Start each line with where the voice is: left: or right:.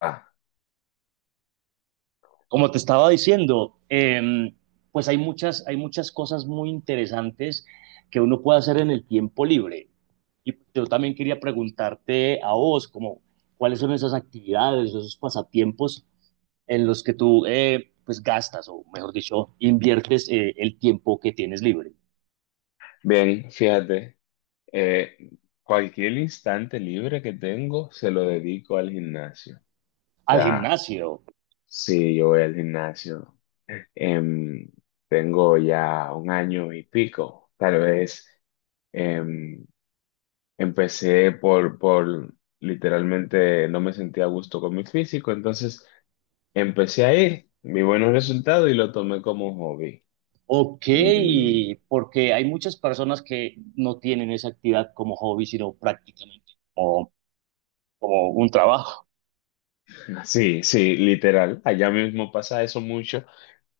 left: Ah,
right: Como te estaba diciendo, pues hay muchas cosas muy interesantes que uno puede hacer en el tiempo libre. Y yo también quería preguntarte a vos, como, ¿cuáles son esas actividades, esos pasatiempos en los que tú, gastas, o mejor dicho, inviertes el tiempo que tienes libre?
left: bien, fíjate, eh, cualquier instante libre que tengo se lo dedico al gimnasio. O
right: Al
left: sea,
right: gimnasio.
left: sí, yo voy al gimnasio. Em, tengo ya un año y pico. Tal vez em, empecé por literalmente no me sentía a gusto con mi físico, entonces empecé a ir, vi buenos resultados y lo tomé como hobby.
right: Ok,
left: Y
right: porque hay muchas personas que no tienen esa actividad como hobby, sino prácticamente como, como un trabajo.
left: sí, sí, literal, allá mismo pasa eso mucho.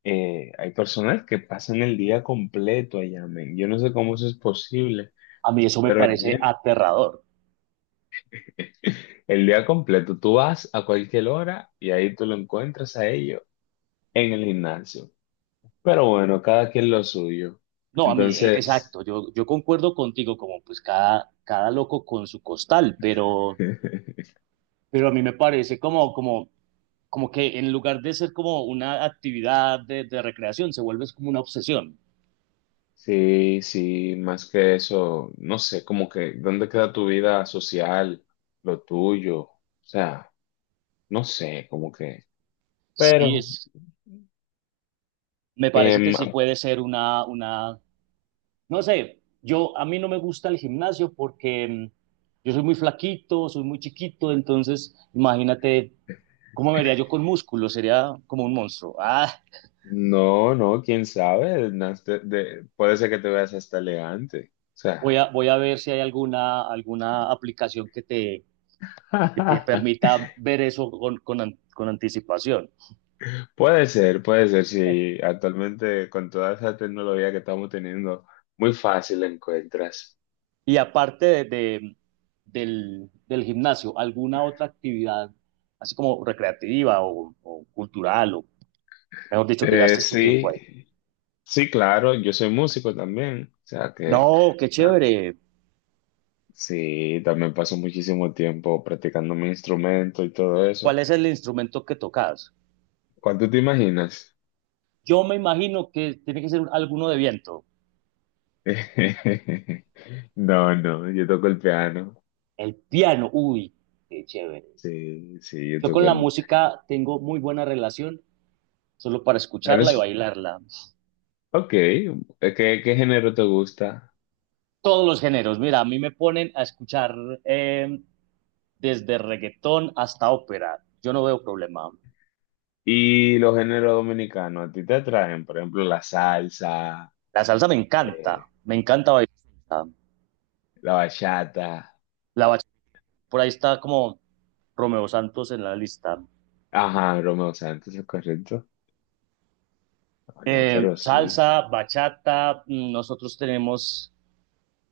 left: Eh, hay personas que pasan el día completo allá, men. Yo no sé cómo eso es posible,
right: A mí eso me
left: pero
right: parece aterrador.
left: el día completo, tú vas a cualquier hora y ahí tú lo encuentras a ellos en el gimnasio. Pero bueno, cada quien lo suyo.
right: No, a mí,
left: Entonces,
right: exacto, yo concuerdo contigo, como pues cada loco con su costal, pero a mí me parece como, como, como que en lugar de ser como una actividad de recreación, se vuelve como una obsesión.
left: sí, sí, más que eso, no sé, como que, ¿dónde queda tu vida social, lo tuyo? O sea, no sé, como que,
right: Sí,
left: pero...
right: es, me parece que
left: em,
right: sí puede ser una, no sé, yo, a mí no me gusta el gimnasio porque yo soy muy flaquito, soy muy chiquito, entonces imagínate cómo me vería yo con músculo, sería como un monstruo. Ah,
left: No, no, quién sabe. Puede ser que te veas hasta elegante. O sea,
right: Voy a ver si hay alguna, alguna aplicación que te permita ver eso con anticipación.
left: puede ser, puede ser. Si actualmente con toda esa tecnología que estamos teniendo, muy fácil la encuentras.
right: Y aparte del gimnasio, ¿alguna otra actividad, así como recreativa o cultural, o mejor dicho, que gastes tu tiempo
left: Sí,
right: ahí?
left: sí, claro. Yo soy músico también. O sea que
right: No, qué
left: ah,
right: chévere.
left: sí, también paso muchísimo tiempo practicando mi instrumento y todo eso.
right: ¿Cuál es el instrumento que tocas?
left: ¿Cuánto te imaginas?
right: Yo me imagino que tiene que ser alguno de viento.
left: No, no, yo toco el piano.
right: El piano, uy, qué chévere.
left: Sí, sí, yo
right: Yo
left: toco
right: con la
left: el...
right: música tengo muy buena relación solo para escucharla y
left: Eres...
right: bailarla.
left: Ok, ¿ qué género te gusta?
right: Todos los géneros, mira, a mí me ponen a escuchar eh, desde reggaetón hasta ópera, yo no veo problema.
left: Y los géneros dominicanos, ¿a ti te atraen? Por ejemplo, la salsa,
right: La salsa
left: eh,
right: me encanta bailar.
left: la bachata.
right: La bachata, por ahí está como Romeo Santos en la lista.
left: Ajá, Romeo Santos, ¿es correcto? Bueno, pero sí.
right: Salsa, bachata, nosotros tenemos,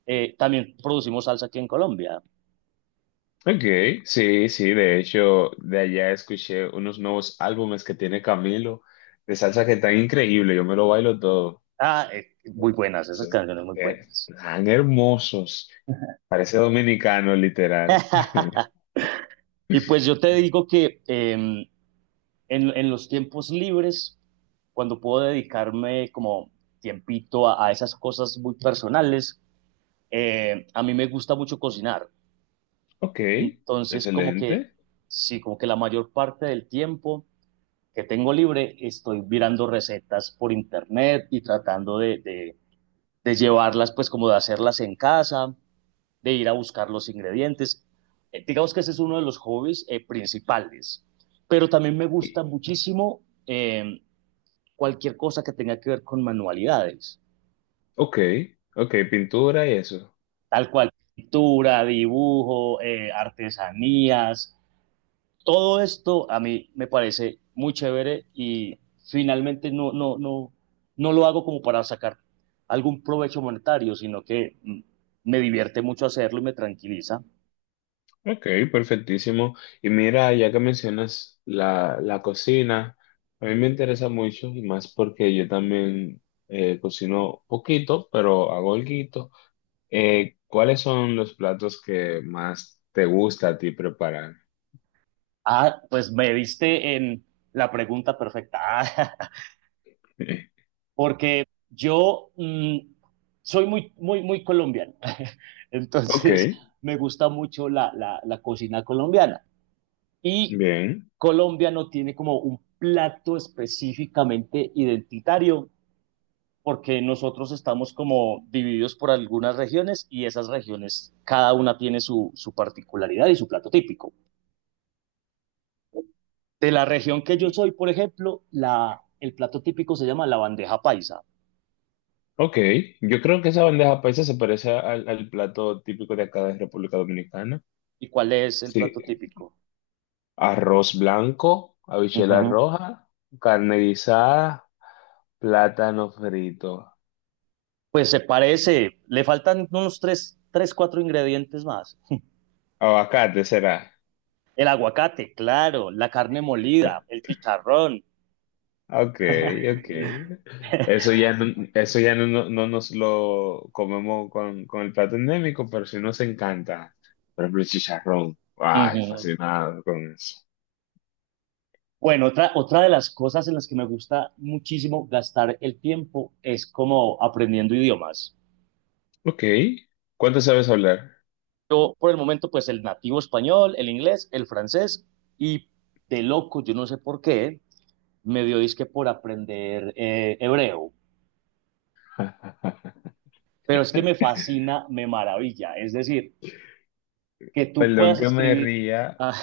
right: también producimos salsa aquí en Colombia.
left: Ok, sí, sí, de hecho, de allá escuché unos nuevos álbumes que tiene Camilo, de salsa que están increíbles, yo me lo bailo todo.
right: Muy buenas, esas
left: Son-
right: canciones muy buenas.
left: Tan hermosos, parece dominicano, literal.
right: Y pues yo te digo que en los tiempos libres, cuando puedo dedicarme como tiempito a esas cosas muy personales, a mí me gusta mucho cocinar.
left: Ok,
right: Entonces, como que,
left: excelente.
right: sí, como que la mayor parte del tiempo que tengo libre estoy mirando recetas por internet y tratando de llevarlas, pues como de hacerlas en casa, de ir a buscar los ingredientes. Digamos que ese es uno de los hobbies principales. Pero también me gusta
left: Y-
right: muchísimo cualquier cosa que tenga que ver con manualidades,
left: Ok, ok, pintura y eso.
right: tal cual, pintura, dibujo, artesanías, todo esto a mí me parece muy chévere y finalmente no lo hago como para sacar algún provecho monetario, sino que me divierte mucho hacerlo y me tranquiliza.
left: Ok, perfectísimo. Y mira, ya que mencionas la cocina, a mí me interesa mucho y más porque yo también cocino poquito, pero hago alguito. ¿Cuáles son los platos que más te gusta a ti preparar?
right: Ah, pues me diste en la pregunta perfecta. Ah, porque yo soy muy colombiano,
left: Ok,
right: entonces me gusta mucho la cocina colombiana y
left: bien.
right: Colombia no tiene como un plato específicamente identitario porque nosotros estamos como divididos por algunas regiones y esas regiones, cada una tiene su, su particularidad y su plato típico. De la región que yo soy, por ejemplo, el plato típico se llama la bandeja paisa.
left: Ok, yo creo que esa bandeja paisa se parece al plato típico de acá de República Dominicana.
right: ¿Y cuál es el
left: Sí,
right: plato típico?
left: arroz blanco, habichuela
right: Ujú.
left: roja, carne guisada, plátano frito.
right: Pues se parece, le faltan unos tres, cuatro ingredientes más.
left: Aguacate será.
right: El aguacate, claro, la carne molida, el chicharrón.
left: Ok, ok. Eso ya no, no nos lo comemos con el plato endémico, pero sí nos encanta. Por ejemplo, el chicharrón. Ay,
right: Ujú.
left: fascinado con eso.
right: Bueno, otra de las cosas en las que me gusta muchísimo gastar el tiempo es como aprendiendo idiomas.
left: Ok. ¿Cuánto sabes hablar?
right: Yo, por el momento, pues el nativo español, el inglés, el francés y de loco, yo no sé por qué, me dio disque por aprender hebreo. Pero es que me fascina, me maravilla. Es decir, que tú
left: Perdón
right: puedas
left: que me
right: escribir.
left: ría.
right: Ah,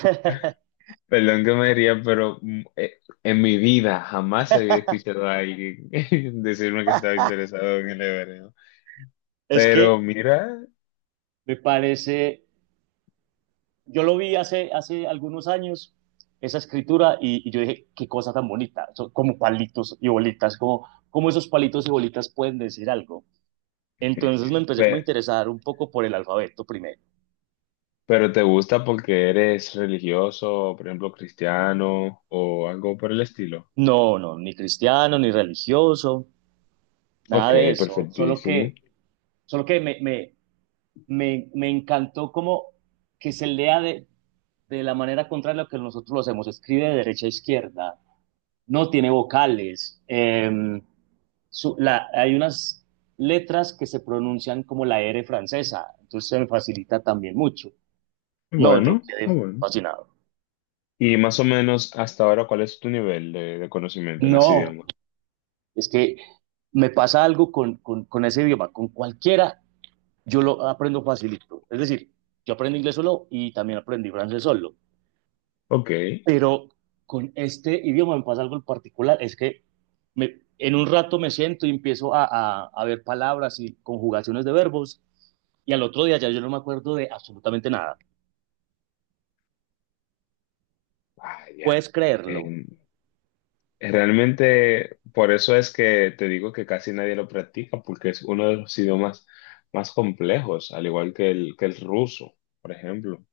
left: Perdón que me ría, pero en mi vida jamás había escuchado a alguien decirme que estaba interesado en el hebreo.
right: Es que
left: Pero mira,
right: me parece, yo lo vi hace algunos años, esa escritura, y yo dije, qué cosa tan bonita, son como palitos y bolitas, como, como esos palitos y bolitas pueden decir algo. Entonces me empecé como a
left: pe-
right: interesar un poco por el alfabeto primero.
left: pero te gusta porque eres religioso, por ejemplo, cristiano o algo por el estilo.
right: No, no, ni cristiano, ni religioso, nada
left: Ok,
right: de eso,
left: perfectísimo.
right: solo que me encantó como que se lea de la manera contraria a lo que nosotros lo hacemos. Escribe de derecha a izquierda, no tiene vocales. Hay unas letras que se pronuncian como la R francesa, entonces se me facilita también mucho. No, yo
left: Bueno, muy
right: quedé
left: bueno.
right: fascinado.
left: Y más o menos hasta ahora, ¿cuál es tu nivel de conocimiento en ese
right: No,
left: idioma?
right: es que me pasa algo con ese idioma, con cualquiera, yo lo aprendo facilito. Es decir, yo aprendo inglés solo y también aprendí francés solo.
left: Ok,
right: Pero con este idioma me pasa algo en particular, es que me, en un rato me siento y empiezo a ver palabras y conjugaciones de verbos, y al otro día ya yo no me acuerdo de absolutamente nada.
left: vaya.
right: ¿Puedes creerlo?
left: Realmente, por eso es que te digo que casi nadie lo practica, porque es uno de los idiomas más complejos, al igual que el ruso, por ejemplo,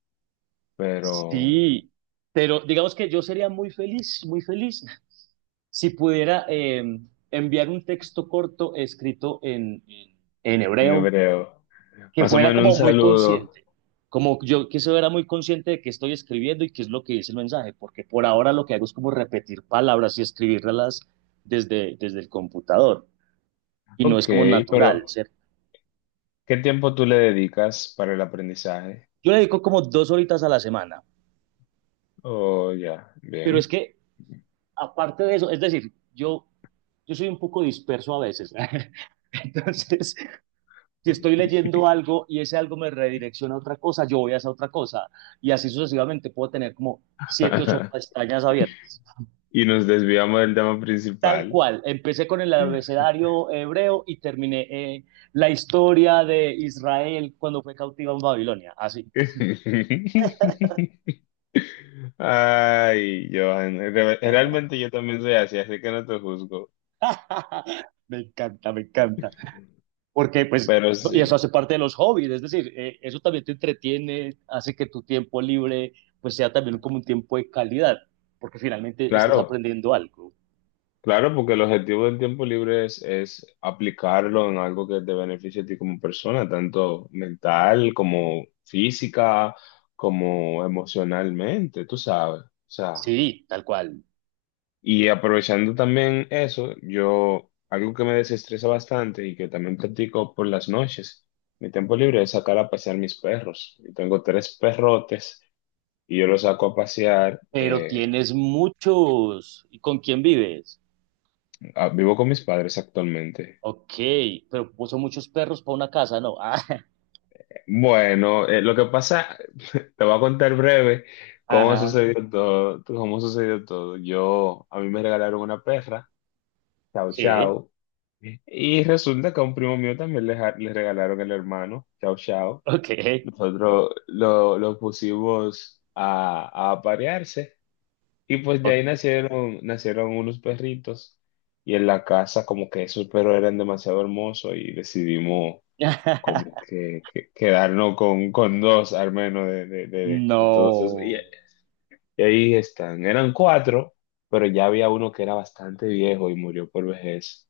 left: pero
right: Sí, pero digamos que yo sería muy feliz, si pudiera enviar un texto corto escrito en
left: en
right: hebreo
left: hebreo.
right: que
left: Más o
right: fuera
left: menos un
right: como muy
left: saludo.
right: consciente, como yo que se fuera muy consciente de qué estoy escribiendo y qué es lo que dice el mensaje, porque por ahora lo que hago es como repetir palabras y escribirlas desde el computador y no
left: Ok,
right: es como natural,
left: pero
right: ¿cierto?
left: ¿qué tiempo tú le dedicas para el aprendizaje?
right: Yo le dedico como 2 horitas a la semana,
left: Oh, ya,
right: pero es
left: bien.
right: que aparte de eso, es decir, yo soy un poco disperso a veces. ¿eh? Entonces, si estoy leyendo algo y ese algo me redirecciona a otra cosa, yo voy a esa otra cosa. Y así sucesivamente puedo tener como siete, ocho pestañas abiertas.
left: Y nos desviamos del tema
right: Tal
left: principal.
right: cual. Empecé con el abecedario hebreo y terminé la historia de Israel cuando fue cautiva en Babilonia. Así.
left: Ay, Johan, realmente yo también soy así, así que no te juzgo,
right: Me encanta, me encanta. Porque pues,
left: pero
right: y eso
left: sí,
right: hace parte de los hobbies, es decir, eso también te entretiene, hace que tu tiempo libre pues sea también como un tiempo de calidad, porque finalmente estás
left: claro,
right: aprendiendo algo.
left: claro, porque el objetivo del tiempo libre es aplicarlo en algo que te beneficie a ti como persona, tanto mental como física, como emocionalmente, tú sabes, o sea.
right: Sí, tal cual.
left: Y aprovechando también eso, yo, algo que me desestresa bastante y que también practico por las noches, mi tiempo libre es sacar a pasear mis perros. Yo tengo tres perrotes y yo los saco a pasear.
right: Pero tienes muchos. ¿Y con quién vives?
left: Ah, vivo con mis padres actualmente.
right: Ok, pero son muchos perros para una casa, ¿no?
left: Bueno, lo que pasa, te voy a contar breve cómo
right: Ajá.
left: sucedió todo, cómo sucedió todo. Yo, a mí me regalaron una perra, Chao
right: Sí,
left: Chao. Y resulta que a un primo mío también le regalaron el hermano, Chao Chao.
right: ok,
left: Nosotros lo pusimos a aparearse y pues de
right: ok.
left: ahí nacieron unos perritos y en la casa como que esos perros eran demasiado hermosos y decidimos como que, quedarnos con dos al menos de todos esos.
right: No.
left: Y ahí están, eran cuatro, pero ya había uno que era bastante viejo y murió por vejez.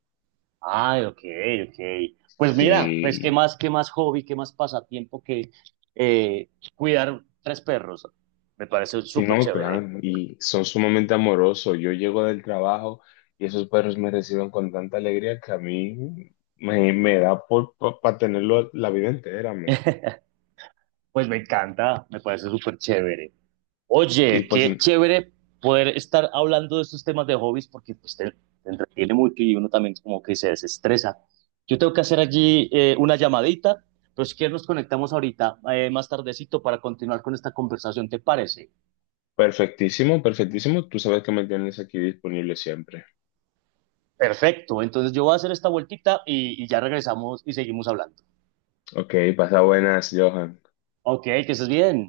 right: Ay, ok, ok. Pues mira, pues
left: Sí.
right: qué más hobby, qué más pasatiempo que eh, cuidar tres perros. Me parece
left: Sí,
right: súper
left: no,
right: chévere.
left: claro, y son sumamente amorosos. Yo llego del trabajo y esos perros me reciben con tanta alegría que a mí me, me da por para tenerlo la vida entera, men.
right: Pues me encanta, me parece súper chévere.
left: Y
right: Oye,
left: pues
right: qué chévere poder estar hablando de estos temas de hobbies porque pues, te entretiene mucho y uno también como que se desestresa. Yo tengo que hacer allí una llamadita, pero si quieres nos conectamos ahorita más tardecito para continuar con esta conversación, ¿te parece?
left: perfectísimo, perfectísimo. Tú sabes que me tienes aquí disponible siempre.
right: Perfecto, entonces yo voy a hacer esta vueltita y ya regresamos y seguimos hablando.
left: Ok, pasa buenas, Johan.
right: Ok, que estés bien.